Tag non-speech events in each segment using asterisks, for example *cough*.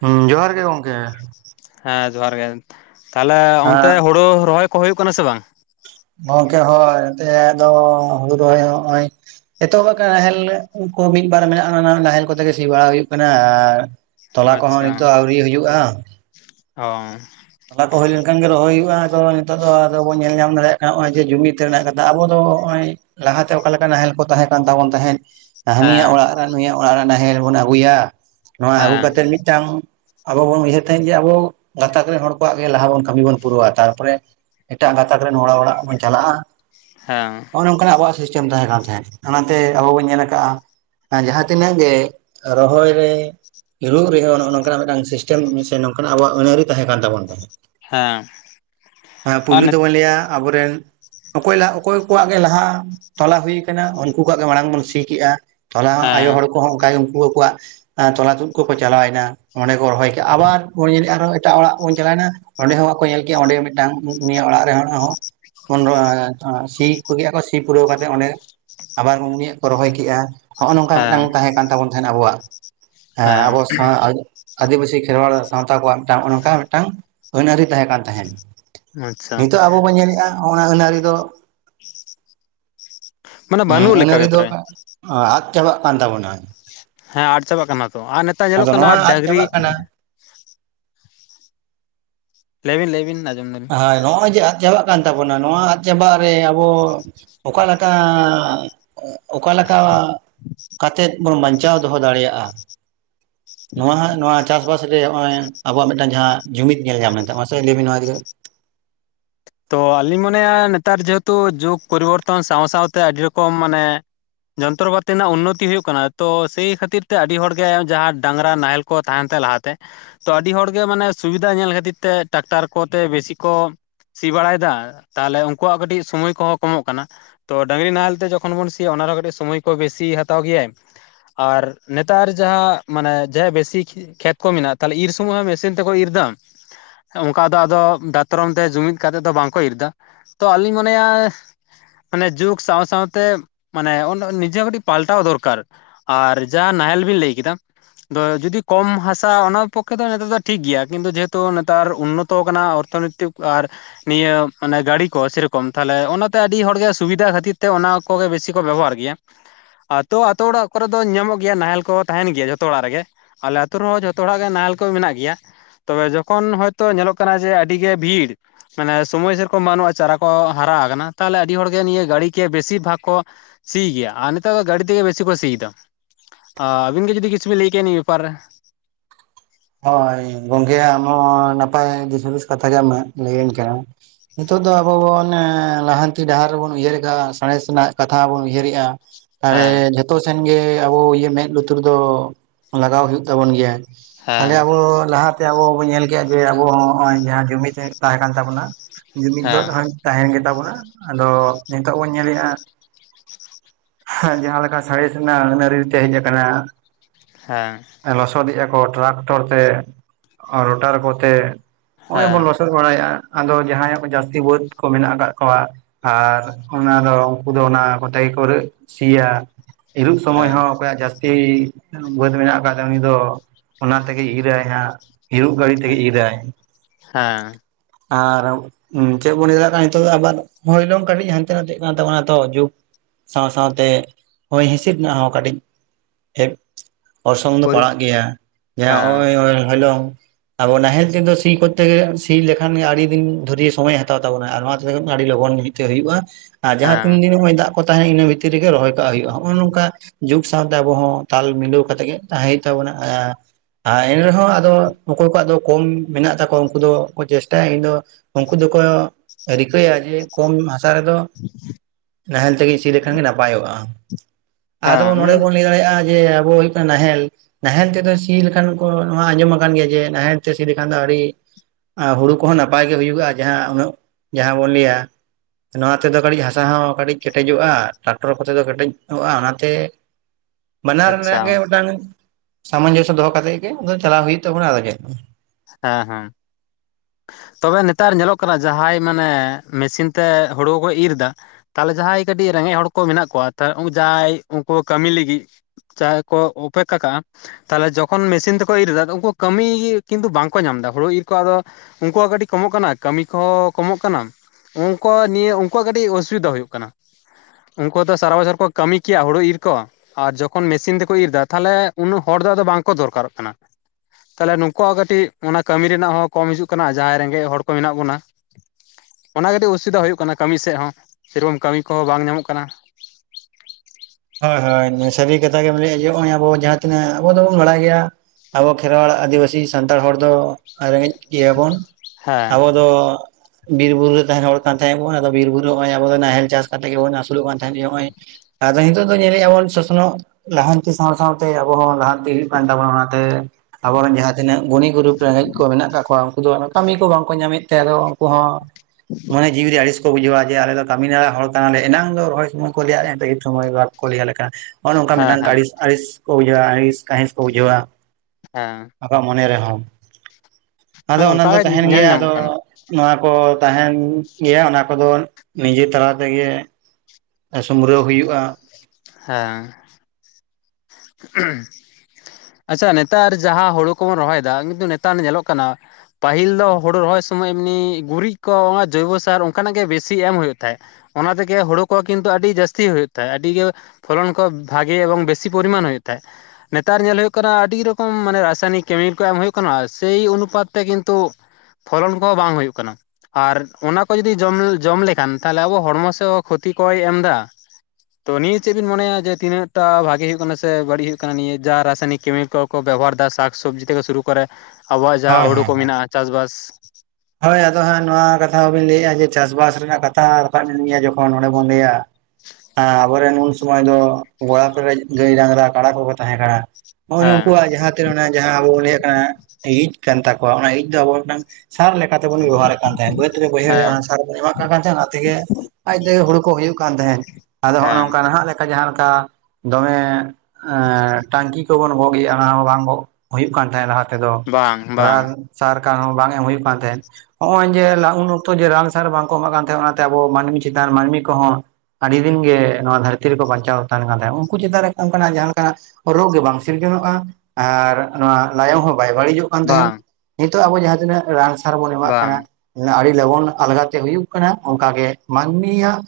ᱦᱩᱸ ᱡᱚᱦᱟᱨ ᱜᱮ ᱜᱚᱝᱠᱮ᱾ ᱦᱮᱸ ᱡᱚᱦᱟᱨ ᱜᱮ ᱛᱟᱦᱞᱮ ᱦᱮᱸ ᱚᱱᱛᱮ ᱦᱩᱲᱩ ᱨᱚᱦᱚᱭ ᱠᱚ ᱦᱩᱭᱩᱜ ᱠᱟᱱᱟ ᱥᱮ ᱵᱟᱝ? ᱜᱚᱝᱠᱮ ᱦᱚᱭ ᱮᱱᱛᱮᱜ ᱟᱫᱚ ᱦᱩᱲᱩ ᱨᱚᱦᱚᱭ ᱦᱚᱸ ᱱᱚᱜ-ᱚᱭᱼᱼ ᱮᱛᱚᱦᱚᱵ ᱟᱠᱟᱱᱟ ᱱᱟᱦᱮᱞ ᱩᱝ ᱠᱚ ᱢᱤᱫ ᱵᱟᱨ ᱢᱮᱱᱟᱜ-ᱟ ᱚᱱᱟ ᱱᱟᱦᱮᱞ ᱠᱚᱛᱮ ᱜᱮ ᱥᱤ ᱵᱟᱲᱟ ᱦᱩᱭᱩᱜ ᱠᱟᱱᱟ ᱟᱨᱼᱼ ᱛᱚᱞᱟ ᱠᱚᱦᱚᱸ ᱱᱤᱛᱚᱜ ᱟᱣᱨᱤ ᱦᱩᱭᱩᱜ-ᱟ᱾ ᱚᱸ᱾ ᱛᱚᱞᱟ ᱠᱚ ᱦᱩᱭ ᱞᱮᱱᱠᱷᱟᱱ ᱜᱮ ᱨᱚᱦᱚᱭ ᱦᱩᱭᱩᱜ-ᱟ ᱟᱫᱚ ᱱᱤᱛᱚᱜ ᱫᱚ ᱟᱫᱚ ᱵᱚᱱ ᱧᱮᱞ ᱧᱟᱢ ᱫᱟᱲᱮᱭᱟᱜ ᱠᱟᱱᱟ ᱱᱚᱸᱜ-ᱚᱭ ᱡᱮ ᱡᱩᱢᱤᱛ ᱨᱮᱱᱟᱜ ᱠᱟᱛᱷᱟ ᱟᱵᱚ ᱫᱚ ᱦᱚᱜ-ᱚᱭ ᱞᱟᱦᱟ ᱛᱮ ᱚᱠᱟ ᱞᱮᱠᱟ ᱱᱟᱦᱮᱞ ᱠᱚ ᱛᱟᱦᱮᱸ ᱠᱟᱱ ᱛᱟᱵᱚᱱ ᱛᱟᱦᱮᱸᱫ᱾ ᱦᱟᱹᱱᱤ ᱭᱟᱜ ᱦᱮᱸ ᱚᱲᱟᱜ ᱨᱮ ᱱᱩᱭᱟᱜ ᱚᱲᱟᱜ ᱨᱮ ᱱᱟᱦᱮᱞ ᱵᱚᱱ ᱟᱹᱜᱩᱭᱟ ᱱᱚᱣᱟ ᱟᱹᱜᱩ ᱦᱮᱸ ᱠᱟᱛᱮᱜ ᱢᱤᱫᱼᱼ ᱴᱟᱝ ᱟᱵᱚ ᱵᱚᱱ ᱩᱭᱦᱟᱹᱨ ᱛᱟᱦᱮᱸᱫ ᱡᱮ ᱟᱵᱚ ᱜᱟᱛᱟᱠ ᱨᱮᱱ ᱦᱚᱲᱼᱼ ᱠᱚᱣᱟᱜ ᱜᱮ ᱞᱟᱦᱟ ᱵᱚᱱ ᱠᱟᱢᱤ ᱵᱚᱱ ᱯᱩᱨᱟᱹᱣᱟ ᱛᱟᱨᱯᱚᱨᱮ ᱮᱴᱟᱜ ᱜᱷᱟᱛᱟᱠ ᱨᱮᱱ ᱦᱚᱲ‌ᱟᱜ ᱚᱲᱟᱜ ᱵᱚᱱ ᱪᱟᱞᱟᱜᱼᱟ‌ ᱦᱮᱸ᱾ ᱚᱱᱮ ᱚᱱᱠᱟ ᱱᱟᱜ ᱟᱵᱚᱣᱟᱜ ᱥᱤᱥᱴᱮᱢ ᱛᱟᱦᱮᱸ ᱠᱟᱱ ᱛᱮᱦᱮᱸᱜ ᱚᱱᱟᱛᱮ ᱟᱵᱚ ᱵᱚ ᱧᱮᱞ ᱟᱠᱟᱜ-ᱟᱼᱼ ᱡᱟᱦᱟᱸ ᱛᱤᱱᱟᱹᱜ ᱜᱮ ᱨᱚᱦᱚᱭ ᱨᱮᱼᱼ ᱤᱨᱩᱜ ᱨᱮᱦᱚᱸ ᱱᱚᱜ-ᱱᱚᱝᱠᱟ ᱱᱟᱜ ᱢᱤᱫᱴᱟᱝ ᱥᱤᱥᱴᱮᱢ ᱥᱮ ᱱᱚᱝᱠᱟ ᱱᱟᱜ ᱟᱵᱚᱣᱟᱜ ᱟᱹᱱ ᱟᱹᱨᱤ ᱛᱟᱦᱮᱸ ᱠᱟᱱ ᱛᱟᱵᱚᱱᱟ᱾ ᱦᱮᱸ ᱦᱮᱸ ᱟᱨ ᱯᱩᱭᱞᱩ ᱱᱤᱛ ᱫᱚᱵᱚᱱ ᱞᱟᱹᱭᱟ ᱟᱵᱚ ᱨᱮᱱᱼᱼ ᱚᱠᱚᱭ ᱞᱟᱦᱟᱜ-ᱟ ᱚᱠᱚᱭ ᱠᱚᱣᱟᱜ ᱜᱮ ᱞᱟᱦᱟᱜ-ᱟ ᱛᱚᱞᱟ ᱦᱩᱭ ᱠᱟᱱᱟ ᱩᱱᱠᱩ ᱠᱚᱣᱟᱜ ᱜᱮ ᱢᱟᱬᱟᱝ ᱵᱚᱱ ᱥᱤ ᱠᱮᱜ-ᱟ᱾ ᱛᱚᱞᱦᱮ ᱟᱭᱳ ᱦᱮᱸ ᱦᱚᱲ ᱠᱚᱦᱚᱸ ᱚᱱᱠᱟ ᱜᱮ ᱩᱱᱠᱩ ᱟᱠᱚᱣᱟᱜ ᱮᱸ ᱛᱚᱞᱟ ᱛᱩᱫ ᱠᱚᱠᱚ ᱪᱟᱞᱟᱣᱮᱱᱟ᱾ ᱚᱸᱰᱮ ᱠᱚ ᱨᱚᱦᱚᱭ ᱠᱟᱜ-ᱟ ᱟᱵᱟᱨ ᱮᱴᱟᱜ ᱚᱲᱟᱜ ᱵᱚᱱᱼᱼ ᱪᱟᱞᱟᱣᱮᱱᱟ ᱚᱸᱰᱮ ᱦᱚᱸ ᱠᱚ ᱧᱮᱞ ᱠᱮᱜ-ᱟ ᱚᱸᱰᱮ ᱢᱤᱫᱴᱟᱝ ᱩᱸ ᱩᱱᱤᱭᱟᱜ ᱚᱲᱟᱜ ᱨᱮ ᱦᱚᱲ ᱦᱚᱸᱼᱼ *unintelligible* ᱥᱤ ᱠᱮᱜ-ᱟ ᱠᱚ ᱥᱤ ᱯᱩᱨᱟᱹᱣ ᱠᱟᱛᱮᱜ ᱚᱸᱰᱮᱼᱼ ᱟᱵᱟᱨ ᱩᱱᱤᱭᱟᱜ ᱠᱚ ᱨᱚᱦᱚᱭ ᱠᱮᱜ-ᱟ᱾ ᱦᱚᱜ-ᱚ ᱱᱚᱝᱠᱟ ᱢᱤᱫᱴᱟᱝ ᱦᱮᱸ ᱛᱟᱦᱮᱸ ᱠᱟᱱ ᱛᱟᱵᱚᱱ ᱛᱟᱦᱮᱱᱟ ᱟᱵᱚᱣᱟᱜ ᱮᱸ ᱦᱮᱸ ᱟᱵᱚ ᱥᱟᱶ ᱟᱨ‌ ᱟᱹᱫᱤᱵᱟᱹᱥᱤ ᱠᱷᱮᱨᱣᱟᱲ ᱥᱟᱶᱛᱟ ᱠᱚᱣᱟᱜ ᱢᱤᱫᱴᱟᱝ ᱚᱱᱠᱟ ᱢᱤᱫᱴᱟᱱ ᱟᱹᱱ ᱟᱹᱨᱤ ᱛᱟᱦᱮᱸ ᱠᱟᱱ ᱛᱟᱦᱮᱸᱜ᱾ ᱟᱪᱪᱷᱟ᱾ ᱱᱚᱜ ᱚᱱᱟ ᱟᱹᱱ ᱟᱹᱨᱤ ᱫᱚ, ᱢᱟᱱᱮ ᱩᱸᱻ ᱵᱟᱹᱱᱩᱜ ᱟᱹᱱ ᱞᱮᱠᱟ ᱟᱹᱨᱤ ᱜᱮ ᱫᱚ ᱯᱨᱟᱭ ᱫᱚᱦᱚᱠᱟᱜᱼᱼ ᱟ ᱟᱫ ᱪᱟᱵᱟᱜ ᱠᱟᱱ ᱛᱟᱵᱚᱱᱟ᱾ ᱦᱮᱸ ᱟᱫ ᱪᱟᱵᱟᱜ ᱠᱟᱱᱟ ᱛᱚ ᱟᱨ ᱱᱮᱛᱟᱨ ᱧᱮᱞᱚᱜ ᱟᱫᱚ ᱠᱟᱱᱟ ᱱᱚᱣᱟ ᱟᱫ ᱰᱟᱹᱝᱨᱤᱼᱼ ᱪᱟᱵᱟᱜ ᱠᱟᱱᱟ ᱞᱟᱹᱭ ᱵᱤᱱ ᱞᱟᱹᱭ ᱵᱤᱱ ᱟᱸᱡᱚᱢ ᱫᱟᱞᱤᱧ᱾ ᱟᱭ ᱱᱚᱜ-ᱚᱭ ᱡᱮ ᱟᱫ ᱪᱟᱵᱟᱜ ᱠᱟᱱ ᱛᱟᱵᱚᱱᱟ ᱱᱚᱣᱟ ᱟᱫ ᱪᱟᱵᱟᱜ ᱨᱮ ᱟᱵᱚᱼᱼ ᱚᱠᱟ ᱞᱮᱠᱟᱸ ᱠᱚᱸᱜ ᱚᱠᱟ ᱞᱮᱠᱟ ᱠᱟᱛᱜᱮ ᱵᱚᱱ ᱵᱟᱧᱪᱟᱣ ᱫᱚᱦᱚ ᱫᱟᱲᱮᱭᱟᱜ-ᱟ᱾ *inaudible* ᱦᱚᱜ ᱚᱭ ᱱᱚᱣᱟ ᱪᱟᱥᱵᱟᱥ ᱨᱮ ᱦᱚᱸᱜᱼᱚᱭ ᱟᱵᱚᱣᱟᱜ ᱢᱤᱫᱴᱟᱝ ᱡᱟᱦᱟᱸ ᱡᱩᱢᱤᱫ ᱧᱮᱞ ᱧᱟᱢᱮᱱ ᱛᱟᱢᱟ‌ ᱢᱟᱥᱮ ᱞᱟᱹᱭ ᱵᱤᱱ ᱱᱚᱣᱟ ᱤᱫᱤ‌ ᱠᱟᱛᱮᱜ? ᱛᱚ ᱟᱹᱞᱤᱧ ᱢᱚᱱᱮᱭᱟ ᱱᱮᱛᱟᱨ ᱡᱮᱦᱮᱛᱩ ᱡᱩᱜᱽ ᱯᱚᱨᱤᱵᱚᱨᱛᱚᱱ ᱥᱟᱶ ᱥᱟᱶᱛᱮ ᱟᱹᱰᱤ ᱨᱚᱠᱚᱢ ᱢᱟᱱᱮ ᱡᱚᱱᱛᱨᱚ ᱯᱟᱛᱤ ᱱᱟᱜ ᱩᱱᱱᱚᱛᱤ ᱦᱩᱭᱩᱜ ᱠᱟᱱᱟ ᱛᱚ ᱥᱮᱭ ᱠᱷᱟᱹᱛᱤᱨ ᱛᱮ ᱟᱰᱤ ᱦᱚᱲ ᱜᱮ ᱡᱟᱦᱟᱸ ᱰᱟᱝᱨᱟ ᱱᱟᱦᱮᱞ ᱠᱚ ᱛᱟᱦᱮᱱ ᱛᱮ ᱞᱟᱦᱟᱛᱮ ᱛᱚ ᱟᱹᱰᱤ ᱦᱚᱲ ᱜᱮ ᱢᱟᱱᱮ ᱥᱩᱵᱤᱫᱟ ᱧᱮᱞ ᱠᱷᱟᱹᱛᱤᱨ ᱛᱮ ᱴᱟᱠᱴᱟᱨ ᱠᱚᱛᱮ ᱵᱮᱥᱤ ᱠᱚ ᱥᱤ ᱵᱟᱲᱟᱭᱫᱟ ᱛᱟᱦᱞᱮ ᱩᱝᱠᱩᱣᱟᱜ ᱠᱟᱹᱴᱤᱡ ᱥᱩᱢᱟᱹᱭ ᱠᱚᱦᱚᱸ ᱠᱚᱢᱚᱜ ᱠᱟᱱᱟ᱾ ᱛᱚ ᱰᱟᱝᱨᱤ ᱱᱟᱦᱮᱞ ᱛᱮ ᱡᱚᱠᱷᱚᱱ ᱵᱚᱱ ᱥᱤᱭᱟ ᱚᱱᱟ ᱨᱮᱦᱚᱸ ᱠᱟᱹᱴᱤᱡ ᱥᱚᱢᱚᱭ ᱠᱚ ᱵᱮᱥᱤ ᱦᱟᱛᱟᱣ ᱜᱮᱭᱟᱭ᱾ ᱟᱨ ᱱᱮᱛᱟᱨ ᱡᱟᱦᱟᱸ ᱢᱟᱱᱮ ᱡᱟᱭᱟᱜ ᱵᱮᱥᱤ ᱠᱷᱤ ᱠᱷᱮᱛ ᱠᱚ ᱢᱮᱱᱟᱜᱼᱟ ᱛᱟᱦᱞᱮ ᱤᱨ ᱥᱚᱢᱚᱭ ᱦᱚᱸ ᱢᱮᱥᱤᱱ ᱛᱮᱠᱚ ᱤᱨᱫᱟ ᱚᱝᱠᱟ ᱫᱚ ᱟᱫᱚ ᱫᱟᱛᱨᱚᱢ ᱛᱮ ᱡᱩᱢᱤᱫ ᱠᱟᱛᱮ ᱫᱚ ᱵᱟᱝ ᱠᱚ ᱤᱨᱫᱟ ᱛᱚ ᱟᱞᱤᱧ ᱢᱚᱱᱮᱭᱟ ᱢᱟᱱᱮ ᱡᱩᱜᱽ ᱥᱟᱶ ᱥᱟᱶᱛᱮ ᱢᱟᱱᱮ ᱚᱱᱮ ᱱᱤᱡᱮ ᱦᱚᱸ ᱠᱟᱹᱴᱤᱡ ᱯᱟᱞᱴᱟᱣ ᱫᱚᱨᱠᱟᱨ᱾ ᱟᱨ ᱡᱟ ᱱᱟᱦᱮᱞ ᱵᱤᱱ ᱞᱟᱹᱭ ᱠᱮᱫᱟ᱾ ᱫᱚ ᱡᱩᱫᱤ ᱠᱚᱢ ᱦᱟᱥᱟ ᱚᱱᱟ ᱯᱚᱠᱠᱷᱮ ᱫᱚ ᱱᱮᱛᱟᱨ ᱫᱚ ᱴᱷᱤᱠ ᱜᱮᱭᱟ ᱠᱤᱱᱛᱩ ᱡᱮᱦᱮᱛᱩ ᱱᱮᱛᱟᱨ ᱩᱱᱱᱚᱛᱚᱣ ᱠᱟᱱᱟ ᱚᱨᱛᱷᱚᱱᱤ ᱛᱤᱠ‌ ᱟᱨ ᱱᱤᱭᱟᱹ ᱢᱟᱱᱮ ᱜᱟᱲᱤ ᱠᱚ ᱥᱮ ᱨᱚᱠᱚᱢ ᱛᱟᱦᱞᱮ ᱚᱱᱟᱛᱮ ᱟᱹᱰᱤ ᱦᱚᱲᱜᱮ ᱥᱩᱵᱤᱫᱟ ᱠᱷᱟᱹᱛᱤᱨ ᱛᱮ ᱚᱱᱟ ᱠᱚᱜᱮ ᱵᱮᱥᱤ ᱠᱚ ᱵᱮᱵᱚᱦᱟᱨ ᱜᱮᱭᱟ᱾ ᱟᱛᱳ ᱟᱛᱳ ᱚᱲᱟᱜ ᱠᱚᱨᱮ ᱫᱚ ᱧᱮᱧᱟᱢᱚᱜ ᱜᱮᱭᱟ ᱱᱟᱦᱮᱞ ᱠᱚᱦᱚ ᱛᱟᱦᱮᱱ ᱜᱮᱭᱟ ᱡᱷᱚᱛᱚ ᱚᱲᱟᱜ ᱨᱮᱜᱮ᱾ ᱟᱞᱮ ᱟᱹᱛᱩ ᱨᱮᱦᱚᱸ ᱡᱷᱚᱛᱚ ᱦᱚᱲᱟᱜ ᱜᱮ ᱱᱟᱦᱮᱞ ᱠᱚ ᱢᱮᱱᱟᱜ ᱜᱮᱭᱟ᱾ ᱛᱚᱵᱮ ᱡᱚᱠᱷᱚᱱ ᱦᱚᱭᱛᱚ ᱧᱮᱞᱚᱜ ᱠᱟᱱᱟ ᱡᱮ ᱟᱹᱰᱤ ᱜᱮ ᱵᱷᱤᱲ ᱢᱟᱱᱮ ᱥᱚᱢᱚᱭ ᱥᱮᱨᱚᱠᱚᱢ ᱵᱟᱹᱱᱩᱜᱼᱟ ᱪᱟᱨᱟ ᱠᱚ ᱦᱟᱨᱟ ᱟᱠᱟᱱᱟ ᱛᱟᱦᱞᱮ ᱟᱹᱰᱤ ᱦᱚᱲᱜᱮ ᱱᱤᱭᱟᱹ ᱜᱟᱹᱲᱤ ᱠᱮ ᱵᱤᱥᱤᱨ ᱵᱷᱟᱜᱽ ᱠᱚ ᱥᱤ ᱜᱮᱭᱟ ᱟᱨ ᱱᱤᱛᱚᱜ ᱫᱚ ᱜᱟᱹᱰᱤ ᱛᱤᱜᱤ ᱵᱤᱥᱤ ᱠᱚ ᱥᱤᱭᱫᱟ᱾ ᱟ ᱟᱹᱵᱤᱱ ᱜᱤ ᱡᱚᱫᱤ ᱠᱤᱪᱷᱩ ᱵᱤᱱ ᱞᱟᱹᱭ ᱠᱮᱭᱟ ᱱᱤᱭᱟᱹ ᱵᱮᱯᱟᱨ ᱨᱮ᱾ ᱦᱚᱭ ᱜᱚᱝᱠᱮ ᱟᱢᱦᱚᱸ ᱱᱟᱯᱟᱭ ᱫᱤᱥᱦᱩᱫᱤᱥ ᱠᱟᱛᱷᱟ ᱜᱮ ᱢᱮ ᱞᱟᱹᱭᱟᱹᱧ ᱠᱟᱱᱟ᱾ ᱱᱤᱛᱚᱜ ᱫᱚ ᱟᱵᱚ ᱵᱚᱱ ᱮᱸ ᱞᱟᱦᱟᱱᱛᱤ ᱰᱟᱦᱟᱨ ᱨᱮᱵᱚᱱ ᱩᱭᱦᱟᱹᱨ ᱠᱟᱜᱼᱟ ᱥᱟᱬᱮᱥ ᱨᱮᱱᱟᱜ ᱠᱟᱛᱷᱟ ᱵᱚᱱ ᱩᱭᱦᱟᱹᱨᱮᱜᱼᱟ᱾ ᱛᱟᱦᱞᱮ ᱦᱮᱸ ᱡᱷᱚᱛᱚ ᱥᱮᱱᱜᱮ ᱟᱵᱚ ᱤᱭᱟᱹ ᱢᱮᱸᱫ ᱞᱩᱛᱩᱨ ᱫᱚ ᱞᱟᱜᱟᱣ ᱦᱩᱭᱩᱜ ᱛᱟᱵᱚᱱ ᱜᱮᱭᱟ᱾ ᱛᱟᱦᱞᱮ ᱦᱮᱸ ᱟᱵᱚ ᱞᱟᱦᱟᱛᱮ ᱟᱵᱚ ᱵᱚ ᱧᱮᱞ ᱠᱮᱜᱼᱟ ᱡᱮ ᱟᱵᱚ ᱦᱚᱸ ᱦᱚᱸᱜᱼᱚᱭ ᱡᱟᱦᱟᱸ ᱡᱩᱢᱤᱫ ᱛᱟᱦᱮᱸ ᱠᱟᱱ ᱛᱟᱵᱚᱱᱟ᱾ ᱡᱩᱢᱤᱫ ᱫᱚ ᱦᱮᱸ ᱛᱟᱦᱮᱸ ᱛᱟᱦᱮᱱ ᱜᱮ ᱛᱟᱵᱚᱱᱟ ᱟᱫᱚ ᱱᱤᱛᱚᱜ ᱵᱚᱱ ᱧᱮᱞᱮᱜᱼᱟ ᱦᱮᱸ ᱡᱟᱦᱟᱸ ᱞᱮᱠᱟ ᱥᱟᱬᱮᱥ ᱨᱮᱱᱟᱜ ᱟᱹᱱ ᱟᱹᱨᱤ ᱛᱮ ᱦᱮᱡ ᱟᱠᱟᱱᱟ ᱦᱮᱸ ᱞᱚᱥᱚᱫᱮᱜᱼᱟ ᱠᱚ ᱴᱨᱟᱠᱴᱚᱨ ᱛᱮ ᱨᱳᱴᱟᱨ ᱠᱚᱛᱮ ᱚᱸᱭ ᱵᱚᱱ ᱦᱮᱸ ᱞᱚᱥᱚᱫ ᱵᱟᱲᱟᱭᱟ ᱟᱫᱚ ᱡᱟᱦᱟᱸᱭ ᱡᱟᱹᱥᱛᱤ ᱵᱟᱹᱫᱽ ᱠᱚ ᱢᱮᱱᱟᱜ ᱠᱟᱜ ᱠᱚᱣᱟ ᱟᱨ ᱚᱱᱟ ᱫᱚ ᱩᱝᱠᱩ ᱫᱚ ᱚᱱᱟ ᱠᱚᱛᱮ ᱜᱮᱠᱚ ᱨᱟᱹᱜ ᱥᱤᱭᱟ᱾ ᱤᱨᱚᱜ ᱥᱚᱢᱚᱭ ᱦᱚᱸ ᱦᱮᱸ ᱚᱠᱚᱭᱟᱜ ᱡᱟᱹᱥᱛᱤ ᱵᱟᱹᱫ ᱢᱮᱱᱟᱜᱼᱟ ᱲᱟᱜ ᱠᱟᱹᱢᱤ ᱫᱚ ᱚᱱᱟ ᱛᱮᱜᱮᱭ ᱤᱨᱟᱭ ᱦᱟᱸᱜ᱾ ᱤᱨᱩᱜ ᱜᱟᱹᱲᱤ ᱛᱮ ᱤᱨᱟᱭ ᱦᱮᱸ ᱟᱨ ᱦᱩᱸ ᱪᱮᱜ ᱵᱚᱱ *unintelligible* ᱱᱤᱛᱚᱜ ᱫᱚ ᱟᱵᱟᱨ ᱦᱚᱭᱞᱚᱝ ᱠᱟᱹᱴᱤᱡ ᱦᱟᱱᱛᱮ ᱱᱟᱛᱮᱜ ᱠᱟᱱ ᱛᱟᱵᱚ ᱛᱚ ᱡᱩᱜᱽ ᱥᱟᱶ ᱥᱟᱶᱛᱮ ᱦᱚᱭ ᱦᱤᱸᱥᱤᱫᱽ ᱱᱟᱜ ᱦᱚᱸ ᱠᱟᱹᱴᱤᱡᱽ ᱮ ᱚᱨᱥᱚᱝ ᱫᱚ ᱯᱚᱨᱤ ᱯᱟᱲᱟᱜ ᱜᱮᱭᱟ ᱦᱮᱸ ᱦᱚᱸᱜᱼᱚᱭ ᱦᱚᱭᱞᱚᱝ ᱟᱵᱚ ᱱᱟᱦᱮᱞ ᱛᱮᱫᱚ ᱥᱤ ᱠᱚᱨᱛᱮ ᱜᱮ ᱥᱤ ᱞᱮᱠᱷᱟᱱ ᱜᱮ ᱟᱹᱰᱤ ᱫᱤᱱ ᱫᱷᱚᱨᱭᱮ ᱥᱚᱢᱚᱭᱮ ᱦᱟᱛᱟᱣ ᱛᱟᱵᱚᱱᱟ ᱟᱨ *unintelligible* ᱟᱹᱰᱤ ᱞᱚᱜᱚᱱ ᱛᱮ ᱦᱩᱭᱩᱜᱼᱟ ᱟ ᱡᱟᱦᱟᱸ ᱦᱮᱸ ᱛᱤᱱ ᱫᱤᱱ ᱦᱚᱭ ᱫᱟᱜ ᱠᱚ ᱛᱟᱦᱮᱸ ᱤᱱᱟᱹ ᱵᱷᱤᱛᱤᱨ ᱨᱮᱜᱮ ᱨᱚᱦᱚᱭ ᱠᱟᱜᱼᱟ ᱦᱩᱭᱩᱜᱼᱟ ᱦᱚᱜᱼᱚ ᱱᱚᱝᱠᱟ ᱡᱩᱜᱽ ᱥᱟᱶᱛᱮ ᱟᱵᱚ ᱦᱚᱸ ᱛᱟᱞ ᱢᱤᱞᱟᱹᱣ ᱠᱟᱛᱮᱜ ᱜᱮ ᱛᱟᱦᱮᱸ ᱦᱩᱭᱩᱜ ᱛᱟᱵᱚᱱᱟ ᱮᱸ ᱟ ᱮᱱᱨᱮᱦᱚᱸ ᱟᱫᱚ ᱚᱠᱚᱣ ᱠᱚᱣᱟᱜ ᱫᱚ ᱠᱚᱢ ᱢᱮᱱᱟᱜ ᱛᱟᱠᱚᱣᱟ ᱩᱝᱠᱩ ᱫᱚ ᱠᱚ ᱪᱮᱥᱴᱟᱭᱟ ᱤᱧᱫᱚ ᱩᱝᱠᱩ ᱫᱚᱠᱚ ᱨᱤᱠᱟᱹᱭᱟ ᱡᱮ ᱠᱚᱢ ᱦᱟᱥᱟ ᱨᱮᱫᱚ ᱱᱟᱦᱮᱞ ᱛᱮᱜᱮ ᱥᱤ ᱞᱮᱠᱷᱟᱱ ᱜᱮ ᱱᱟᱯᱟᱭᱚᱜᱼᱟ ᱟᱫᱚ ᱦᱮᱸ ᱱᱚᱸᱰᱮ ᱢᱟᱱᱮ ᱵᱚᱱ ᱞᱟᱹᱭ ᱫᱟᱲᱮᱜᱼᱟ ᱡᱮ ᱟᱵᱚ ᱦᱩᱭᱩᱜ ᱠᱟ ᱱᱟ ᱦᱮᱞ ᱱᱟᱦᱮᱞ ᱛᱮᱫᱚ ᱥᱤ ᱞᱮᱠᱷᱟᱱ ᱠᱚ ᱱᱚᱣᱟ ᱟᱸᱡᱚᱢ ᱠᱟᱱ ᱜᱮᱭᱟ ᱡᱮ ᱱᱟᱦᱮᱞ ᱛᱮ ᱥᱤ ᱞᱮᱠᱷᱟᱱ ᱫᱚ ᱟᱹᱰᱤ ᱟ ᱦᱩᱲᱩ ᱠᱚᱦᱚᱸ ᱱᱟᱯᱟᱭ ᱜᱮ ᱦᱩᱭᱩᱜᱼᱟ ᱡᱟᱦᱟᱸ ᱩᱱᱟᱹᱜ ᱡᱟᱦᱟᱸ ᱵᱚᱱ ᱞᱟᱹᱭᱟ ᱱᱚᱣᱟ ᱛᱮᱫᱚ ᱠᱟᱹᱴᱤᱡ ᱦᱟᱥᱟ ᱦᱚᱸ ᱠᱟᱹᱴᱤᱡ ᱠᱮᱴᱮᱡᱚᱜᱼᱟ ᱴᱨᱟᱠᱴᱚᱨ ᱠᱚᱛᱮ ᱫᱚ ᱠᱮᱴᱮᱡᱚᱜᱼᱟ ᱚᱱᱟᱛᱮ *inaudible* ᱵᱟᱱᱟᱨ ᱟᱪᱪᱷᱟ ᱨᱮᱱᱟᱜ ᱜᱮ ᱢᱤᱫᱴᱟᱝ ᱥᱟᱢᱚᱡᱚᱥᱥᱚ ᱫᱚᱦᱚ ᱠᱟᱛᱮᱫ ᱜᱮ ᱪᱟᱞᱟᱣ ᱦᱩᱭᱩᱜ ᱛᱟᱵᱚᱱᱟ ᱟᱨᱚ ᱪᱮᱫ᱾ ᱦᱮᱸ ᱦᱮᱸ᱾ ᱛᱚᱵᱮ ᱱᱮᱛᱟᱨ ᱧᱮᱞᱚᱜ ᱠᱟᱱᱟ ᱡᱟᱦᱟᱸᱭ ᱢᱟᱱᱮ ᱢᱮᱥᱤᱱ ᱛᱮ ᱦᱩᱲᱩᱠᱚ ᱤᱨ ᱫᱟ᱾ ᱛᱟᱦᱚᱞᱮ ᱡᱟᱦᱟᱸᱭ ᱠᱟᱹᱴᱤᱡ ᱨᱮᱸᱜᱮᱡ ᱦᱚᱲ ᱠᱚ ᱢᱮᱱᱟᱜ ᱠᱚᱣᱟ ᱛᱟᱦᱞᱮ ᱩᱝᱠᱩ ᱡᱟᱦᱟᱸᱭ ᱩᱱᱠᱩ ᱠᱟᱹᱢᱤ ᱞᱟᱹᱜᱤᱫ᱾ ᱡᱟᱦᱟᱸᱭ ᱠᱚ ᱚᱯᱮᱠ ᱟᱠᱟᱼᱟ᱾ ᱛᱟᱦᱞᱮ ᱡᱚᱠᱷᱚᱱ ᱢᱮᱥᱤᱱ ᱛᱮᱠᱚ ᱤᱨ ᱫᱟ ᱩᱱᱠᱩ ᱠᱟᱹᱢᱤ ᱜᱤ ᱠᱤᱱᱛᱩ ᱵᱟᱝᱠᱚ ᱧᱟᱢ ᱮᱫᱟ ᱦᱩᱲᱩ ᱤᱨ ᱠᱚ ᱫᱚ᱾ ᱩᱱᱠᱩᱣᱟᱜ ᱠᱟᱹᱴᱤᱡ ᱠᱚᱢᱚᱜ ᱠᱟᱱᱟ ᱠᱟᱹᱢᱤ ᱠᱚᱦᱚᱸ ᱠᱚᱢᱚᱜ ᱠᱟᱱᱟ᱾ ᱩᱝᱠᱩ ᱱᱤᱭᱟᱹ ᱩᱝᱠᱩᱣᱟᱜ ᱠᱟᱹᱴᱤᱡ ᱚᱥᱩᱵᱤᱫᱟ ᱦᱩᱭᱩᱜ ᱠᱟᱱᱟ᱾ ᱩᱝᱠᱩ ᱫᱚ ᱥᱟᱨᱟ ᱵᱚᱪᱷᱚᱨ ᱠᱚ ᱠᱟᱹᱢᱤ ᱠᱮᱭᱟ ᱦᱩᱲᱩ ᱤᱨ ᱠᱚ᱾ ᱟᱨ ᱡᱚᱠᱷᱚᱱ ᱢᱮᱥᱤᱱ ᱛᱮᱠᱚ ᱤᱨ ᱮᱫᱟ ᱛᱟᱦᱞᱮ ᱩᱱᱟᱹᱜ ᱦᱚᱲ ᱫᱚ ᱟᱫᱚ ᱵᱟᱝᱠᱚ ᱫᱚᱨᱠᱟᱨᱚᱜ ᱠᱟᱱᱟ᱾ ᱛᱟᱦᱚᱞᱮ ᱱᱩᱠᱩᱣᱟᱜ ᱠᱟᱹᱴᱤᱡ ᱚᱱᱟ ᱠᱟᱹᱢᱤ ᱨᱮᱱᱟᱜ ᱦᱚᱸ ᱠᱚᱢ ᱦᱤᱡᱩᱜ ᱠᱟᱱᱟ ᱡᱟᱦᱟᱸᱭ ᱨᱮᱸᱜᱮᱡᱽ ᱦᱚᱲ ᱠᱚ ᱢᱮᱱᱟᱜ ᱵᱚᱱᱟ᱾ ᱚᱱᱟ ᱠᱟᱹᱴᱤᱡ ᱚᱥᱩᱵᱤᱫᱟ ᱦᱩᱭᱩᱜ ᱠᱟᱱᱟ ᱠᱟᱹᱢᱤ ᱥᱮᱫ ᱦᱚᱸ ᱥᱮᱨᱚᱠᱚᱢ ᱠᱟᱹᱢᱤ ᱠᱚᱦᱚᱸ ᱵᱟᱝ ᱧᱟᱢᱚᱜ ᱠᱟᱱᱟ᱾ ᱦᱳᱭ ᱦᱳᱭ ᱥᱟᱹᱨᱤ ᱠᱟᱛᱷᱟ ᱜᱮᱢ ᱞᱟᱹᱭ ᱱᱚᱭ ᱟᱵᱚ ᱡᱟᱦᱟᱸ ᱛᱤᱱᱟᱹᱜ ᱟᱵᱚ ᱫᱚᱵᱚᱱ ᱵᱟᱲᱟᱭ ᱜᱮᱭᱟ ᱟᱵᱚ ᱠᱷᱮᱨᱣᱟᱞ ᱟᱹᱫᱤᱵᱟᱹᱥᱤ ᱥᱟᱱᱛᱟᱲ ᱦᱚᱲ ᱫᱚ ᱨᱮᱸᱜᱮᱡᱽ ᱜᱮᱭᱟ ᱵᱚᱱ ᱦᱮᱸ ᱟᱵᱚ ᱫᱚ ᱵᱤᱨ ᱵᱩᱨᱩ ᱨᱮ ᱛᱟᱦᱮᱱ ᱦᱚᱲ ᱠᱟᱱ ᱛᱟᱦᱮᱸᱜ ᱵᱚᱱᱟ ᱵᱤᱨ ᱵᱩᱨᱩ ᱱᱚᱭ ᱟᱵᱚ ᱱᱟᱦᱮᱞ ᱪᱟᱥ ᱠᱟᱛᱮ ᱜᱮ ᱵᱚᱱ ᱟᱹᱥᱩᱞᱚᱜ ᱠᱟᱱ ᱛᱟᱦᱮᱸᱫ ᱱᱚᱭ ᱟᱫᱚ ᱱᱤᱛᱚᱜ ᱫᱚ ᱧᱮᱞᱮᱜ ᱟ ᱵᱚᱱ ᱥᱚᱥᱱᱚᱜ ᱞᱟᱦᱟᱱᱛᱤ ᱥᱟᱶ ᱥᱟᱶᱛᱮ ᱟᱵᱚ ᱦᱚᱸ ᱞᱟᱦᱟᱱᱛᱤ ᱦᱩᱭᱩᱜ ᱠᱟᱱ ᱛᱟᱵᱚᱱᱟ ᱚᱱᱟᱛᱮ ᱟᱵᱚᱨᱮᱱ ᱡᱟᱦᱟᱸ ᱛᱤᱱᱟᱹᱜ ᱜᱩᱱᱤ ᱜᱩᱨᱩᱤ ᱨᱮᱸᱜᱮᱡ ᱠᱚ ᱢᱮᱱᱟᱜ ᱟᱠᱟᱫ ᱠᱚᱣᱟ ᱩᱱᱠᱩ ᱫᱚ ᱠᱟᱹᱢᱤ ᱠᱚ ᱵᱟᱝᱠᱚ ᱧᱟᱢᱮᱫ ᱛᱮ ᱟᱫᱚ ᱩᱱᱠᱩ ᱦᱚᱸ ᱢᱚᱱᱮ ᱡᱤᱣᱤ ᱨᱮ ᱟᱹᱲᱤᱥ ᱵᱩᱡᱷᱟᱹᱣᱟ ᱡᱮ ᱟᱞᱮ ᱫᱚ ᱠᱟᱹᱢᱤ ᱱᱟ ᱦᱚᱲ ᱠᱟᱱᱟᱞᱮ ᱮᱱᱟᱝ ᱫᱚ ᱨᱚᱦᱚᱭ ᱥᱚᱢᱚᱭ ᱠᱚ ᱞᱟᱹᱭᱟᱞᱮ ᱤᱨ ᱥᱚᱢᱚᱭ ᱵᱟ ᱠᱚ ᱞᱟᱹᱭᱟᱞᱮ ᱠᱟᱱᱟ᱾ ᱦᱚᱸᱜ ᱱᱚᱝᱠᱟ ᱦᱮᱸ ᱢᱤᱫᱴᱟᱱ ᱦᱮᱸ ᱠᱟᱹᱲᱤᱥ ᱟᱹᱲᱤᱥ ᱠᱚ ᱵᱩᱡᱷᱟᱹᱣᱟ ᱟᱹᱲᱤᱥ ᱠᱟᱹᱦᱥ ᱠᱚ ᱵᱩᱡᱷᱟᱹᱣᱟ᱾ ᱟᱠᱚᱣᱟᱜ ᱢᱚᱱᱮ ᱨᱮᱦᱚᱸ ᱟᱫᱚ ᱦᱮᱸ ᱚᱱᱟ ᱚᱱᱠᱟ ᱫᱚ ᱜᱮ ᱛᱟᱦᱮᱱ ᱧᱮᱞ ᱜᱮᱭᱟ ᱧᱟᱢᱚᱜ ᱠᱟᱱᱟ ᱟᱫᱚ ᱱᱚᱣᱟ ᱠᱚ ᱛᱟᱦᱮᱱ ᱜᱮᱭᱟ ᱚᱱᱟ ᱠᱚᱫᱚ ᱱᱤᱡᱮ ᱛᱟᱞᱟ ᱛᱮᱜᱮ ᱥᱩᱢᱨᱟᱹ ᱦᱩᱭᱩᱜᱼᱟ᱾ ᱦᱮᱸ᱾ ᱟᱪᱪᱷᱟ ᱱᱮᱛᱟᱨ ᱡᱟᱦᱟᱸ ᱦᱩᱲᱩ ᱠᱚᱵᱚᱱ ᱨᱚᱦᱚᱭ ᱫᱟ ᱠᱤᱱᱛᱩ ᱱᱮᱛᱟᱨ ᱧᱮᱞᱚᱜ ᱠᱟᱱᱟ ᱯᱟᱹᱦᱤᱞ ᱫᱚ ᱦᱩᱲᱩ ᱨᱚᱦᱚᱭ ᱥᱚᱢᱚᱭ ᱮᱢᱱᱤ ᱜᱩᱨᱤᱡ ᱠᱚ ᱡᱚᱭᱵᱚᱥᱟᱨ ᱚᱱᱠᱟᱱᱟᱜ ᱜᱮ ᱵᱮᱥᱤ ᱮᱢ ᱦᱩᱭᱩᱜ ᱛᱟᱦᱮᱸᱫ᱾ ᱚᱱᱟ ᱛᱮᱜᱮ ᱦᱩᱲᱩ ᱠᱚ ᱠᱤᱱᱛᱩ ᱟᱹᱰᱤ ᱡᱟᱹᱥᱛᱤ ᱦᱩᱭᱩᱜ ᱛᱟᱭᱟ ᱟᱹᱰᱤ ᱜᱮ ᱯᱷᱚᱞᱚᱱ ᱠᱚ ᱵᱷᱟᱜᱤ ᱮᱵᱚᱝ ᱵᱮᱥᱤ ᱯᱚᱨᱢᱟᱱ ᱦᱩᱭᱩᱜ ᱛᱟᱦᱮ ᱾ ᱱᱮᱛᱟᱨ ᱧᱮᱞ ᱦᱩᱭᱩᱜ ᱠᱟᱱᱟ ᱟᱹᱰᱤ ᱨᱚᱠᱚᱢ ᱢᱟᱱᱮ ᱨᱟᱥᱟᱭᱱᱤᱠ ᱠᱮᱢᱤᱠᱮᱞ ᱠᱚ ᱮᱢ ᱦᱩᱭᱩᱜ ᱠᱟᱱᱟ ᱥᱮᱭ ᱚᱱᱩᱯᱟᱛ ᱛᱮ ᱠᱤᱱᱛᱩ ᱯᱷᱚᱞᱚᱱ ᱠᱚᱦᱚᱸ ᱵᱟᱝ ᱦᱩᱭᱩᱜ ᱠᱟᱱᱟ᱾ ᱟᱨ ᱚᱱᱟ ᱠᱚ ᱡᱩᱫᱤ ᱡᱚᱢ ᱡᱚᱢ ᱞᱮᱠᱷᱟᱱ ᱛᱟᱦᱚᱞᱮ ᱟᱵᱚ ᱦᱚᱲᱢᱚ ᱥᱮᱮᱫ ᱠᱷᱚᱛᱤ ᱠᱚᱭ ᱮᱢ ᱮᱫᱟ᱾ ᱛᱚ ᱱᱤᱭᱟᱹ ᱪᱮᱫ ᱵᱱ ᱢᱚᱱᱭᱟ ᱡᱮ ᱛᱤᱱᱟᱹᱜ ᱴ ᱵᱷᱟᱜᱮ ᱦᱩᱭᱩᱜᱭᱳᱜ ᱠᱟᱱᱟ? ᱦᱩᱭᱩᱜ ᱠᱟᱱᱟ ᱥᱮ ᱵᱟᱹᱲᱤᱡ ᱦᱩᱭᱩᱜ ᱠᱟᱱᱟ ᱱᱤᱭᱟᱹ ᱡᱟ ᱨᱟᱥᱟᱭᱚᱱᱤᱠ ᱠᱮᱢᱤᱠᱮᱞ ᱠᱚ ᱵᱮᱵᱟᱨᱫᱟ ᱥᱟᱠ ᱥᱚᱵᱽᱡᱤᱷᱠᱚ ᱥᱩᱨᱩ ᱠᱚᱨᱮ ᱟᱵᱚᱣᱟᱜ ᱡᱟᱦᱟᱸ ᱦᱳᱭ ᱦᱩᱲᱩ ᱦᱳᱭ ᱠᱚ ᱦᱳᱭ ᱢᱮᱱᱟᱜᱼᱟ ᱪᱟᱥᱵᱟᱥ᱾ ᱦᱳᱭ ᱟᱫᱚ ᱦᱟᱸᱜ ᱱᱚᱣᱟ ᱠᱟᱛᱷᱟ ᱦᱚᱸᱵᱮᱱ ᱞᱟᱹᱭᱮᱫᱼᱟ ᱡᱮ ᱪᱟᱥᱵᱟᱥ ᱨᱮᱱᱟᱜ ᱠᱟᱛᱷᱟ ᱨᱟᱠᱟᱵ ᱢᱮᱱᱟᱜ ᱜᱮᱭᱟ ᱡᱚᱠᱷᱚᱱ ᱱᱚᱸᱰᱮ ᱵᱚᱱ ᱞᱟᱹᱭᱟ᱾ ᱟᱵᱚᱨᱮᱱ ᱩᱱ ᱥᱩᱚᱢᱚᱭ ᱫᱚ ᱜᱚᱲ ᱯᱮᱨᱮᱡ ᱜᱟᱹᱭ ᱰᱟᱝᱨᱟ ᱠᱟᱰᱟ ᱠᱚᱠᱚ ᱛᱟᱦᱮᱸ ᱠᱟᱱᱟ᱾ ᱱᱚᱜᱼᱚᱭ ᱦᱮᱸ ᱩᱱᱩᱠᱩᱣᱟᱜ ᱡᱟᱦᱟᱸ ᱛᱮ ᱡᱟᱦᱟᱸ ᱟᱵᱚ ᱵᱚᱱ ᱞᱟᱹᱭᱭᱟᱜ ᱠᱟᱱᱟ ᱤᱡ ᱠᱟᱱ ᱛᱟᱠᱚᱣᱟ ᱚᱱᱟ ᱤᱡ ᱫᱚ ᱟᱵᱚ ᱢᱤᱫᱴᱟᱝ ᱥᱟᱨ ᱞᱮᱠᱟᱛᱮᱵᱚᱱ ᱵᱮᱵᱚᱦᱟᱨᱮᱫ ᱠᱟᱱ ᱛᱟᱦᱮᱸᱫ ᱵᱟᱹᱭᱫ ᱨᱮ ᱵᱟᱹᱭᱦᱟᱹᱲ ᱨᱮ ᱦᱮᱸ ᱚᱱᱟ ᱥᱟᱨ ᱵᱚᱱ ᱮᱢᱟᱜ ᱠᱟᱜ ᱠᱟᱱ ᱛᱟᱦᱮᱸᱫ ᱚᱱᱟ ᱛᱮᱜᱮ ᱟᱡᱛᱮᱜᱮ ᱦᱩᱲᱩ ᱠᱚ ᱦᱩᱭᱩᱜ ᱠᱟᱱ ᱛᱟᱦᱮᱸᱫ ᱟᱫᱚ ᱱᱚᱜᱼᱚ ᱦᱮᱸ ᱱᱚᱝᱠᱟ ᱱᱟᱦᱟᱜ ᱞᱮᱠᱟ ᱡᱟᱦᱟᱸ ᱞᱮᱠᱟ ᱫᱚᱢᱮ ᱴᱟᱝᱠᱤ ᱠᱚᱵᱚᱱ ᱜᱚᱜ ᱮᱼᱟ ᱚᱱᱟᱦ ᱵᱟᱝ ᱦᱩᱭᱩᱜ ᱠᱟᱱ ᱛᱟᱦᱮᱸᱫ ᱞᱟᱦᱟ ᱛᱮᱫᱚ ᱵᱟᱝ ᱨᱟᱱ ᱵᱟᱝ ᱥᱟᱨᱠᱟᱨ ᱦᱚᱸ ᱵᱟᱝ ᱮᱢ ᱦᱩᱭᱩᱜ ᱠᱟᱱ ᱛᱟᱦᱮᱸᱫ᱾ ᱱᱚᱜᱼᱚᱭ ᱡᱮ ᱩᱱ ᱚᱠᱛᱚ ᱡᱮ ᱨᱟᱱ ᱥᱟᱨ ᱵᱟᱝᱠᱚ ᱮᱢᱟᱜ ᱠᱟᱱ ᱛᱟᱦᱮᱸᱱᱟ ᱚᱱᱟᱛᱮ ᱟᱵᱚ ᱢᱟᱹᱱᱢᱤ ᱪᱮᱛᱟᱱ ᱢᱟᱹᱱᱢᱤ ᱠᱚᱦᱚᱸ ᱟᱹᱰᱤ ᱫᱤᱱ ᱜᱮ ᱱᱚᱣᱟ ᱫᱷᱟᱹᱨᱛᱤ ᱨᱮᱠᱚ ᱵᱟᱧᱪᱟᱣ ᱛᱟᱦᱮᱱ ᱠᱟᱱ ᱛᱟᱦᱮᱸᱫ ᱩᱱᱠᱩ ᱪᱮᱛᱟᱱ ᱨᱮ ᱚᱱᱠᱟᱱᱟᱜ ᱡᱟᱦᱟᱸ ᱞᱮᱠᱟᱱᱟᱜ ᱨᱳᱜ ᱜᱮ ᱵᱟᱝ ᱥᱤᱨᱡᱚᱱᱚᱜᱼᱟ ᱟᱨ ᱱᱚᱣᱟ ᱞᱟᱭᱚᱝ ᱦᱚᱸ ᱵᱟᱭ ᱵᱟᱹᱲᱤᱡᱚᱜ ᱠᱟᱱᱟ᱾ ᱛᱟᱦᱮᱸᱱ ᱵᱟᱝ ᱱᱤᱛᱚᱜ ᱟᱵᱚ ᱡᱟᱦᱟᱸ ᱛᱤᱱᱟᱹᱜ ᱨᱟᱱ ᱥᱟᱨ ᱵᱚᱱ ᱮᱢᱟᱜ ᱵᱟᱝ ᱠᱟᱱᱟ ᱟᱹᱰᱤ ᱞᱚᱜᱚᱱ ᱟᱞᱜᱟᱛᱮ ᱦᱩᱭᱩᱜ ᱠᱟᱱᱟ ᱚᱱᱠᱟᱜ ᱜᱮ ᱢᱟᱹᱱᱢᱤᱭᱟᱜ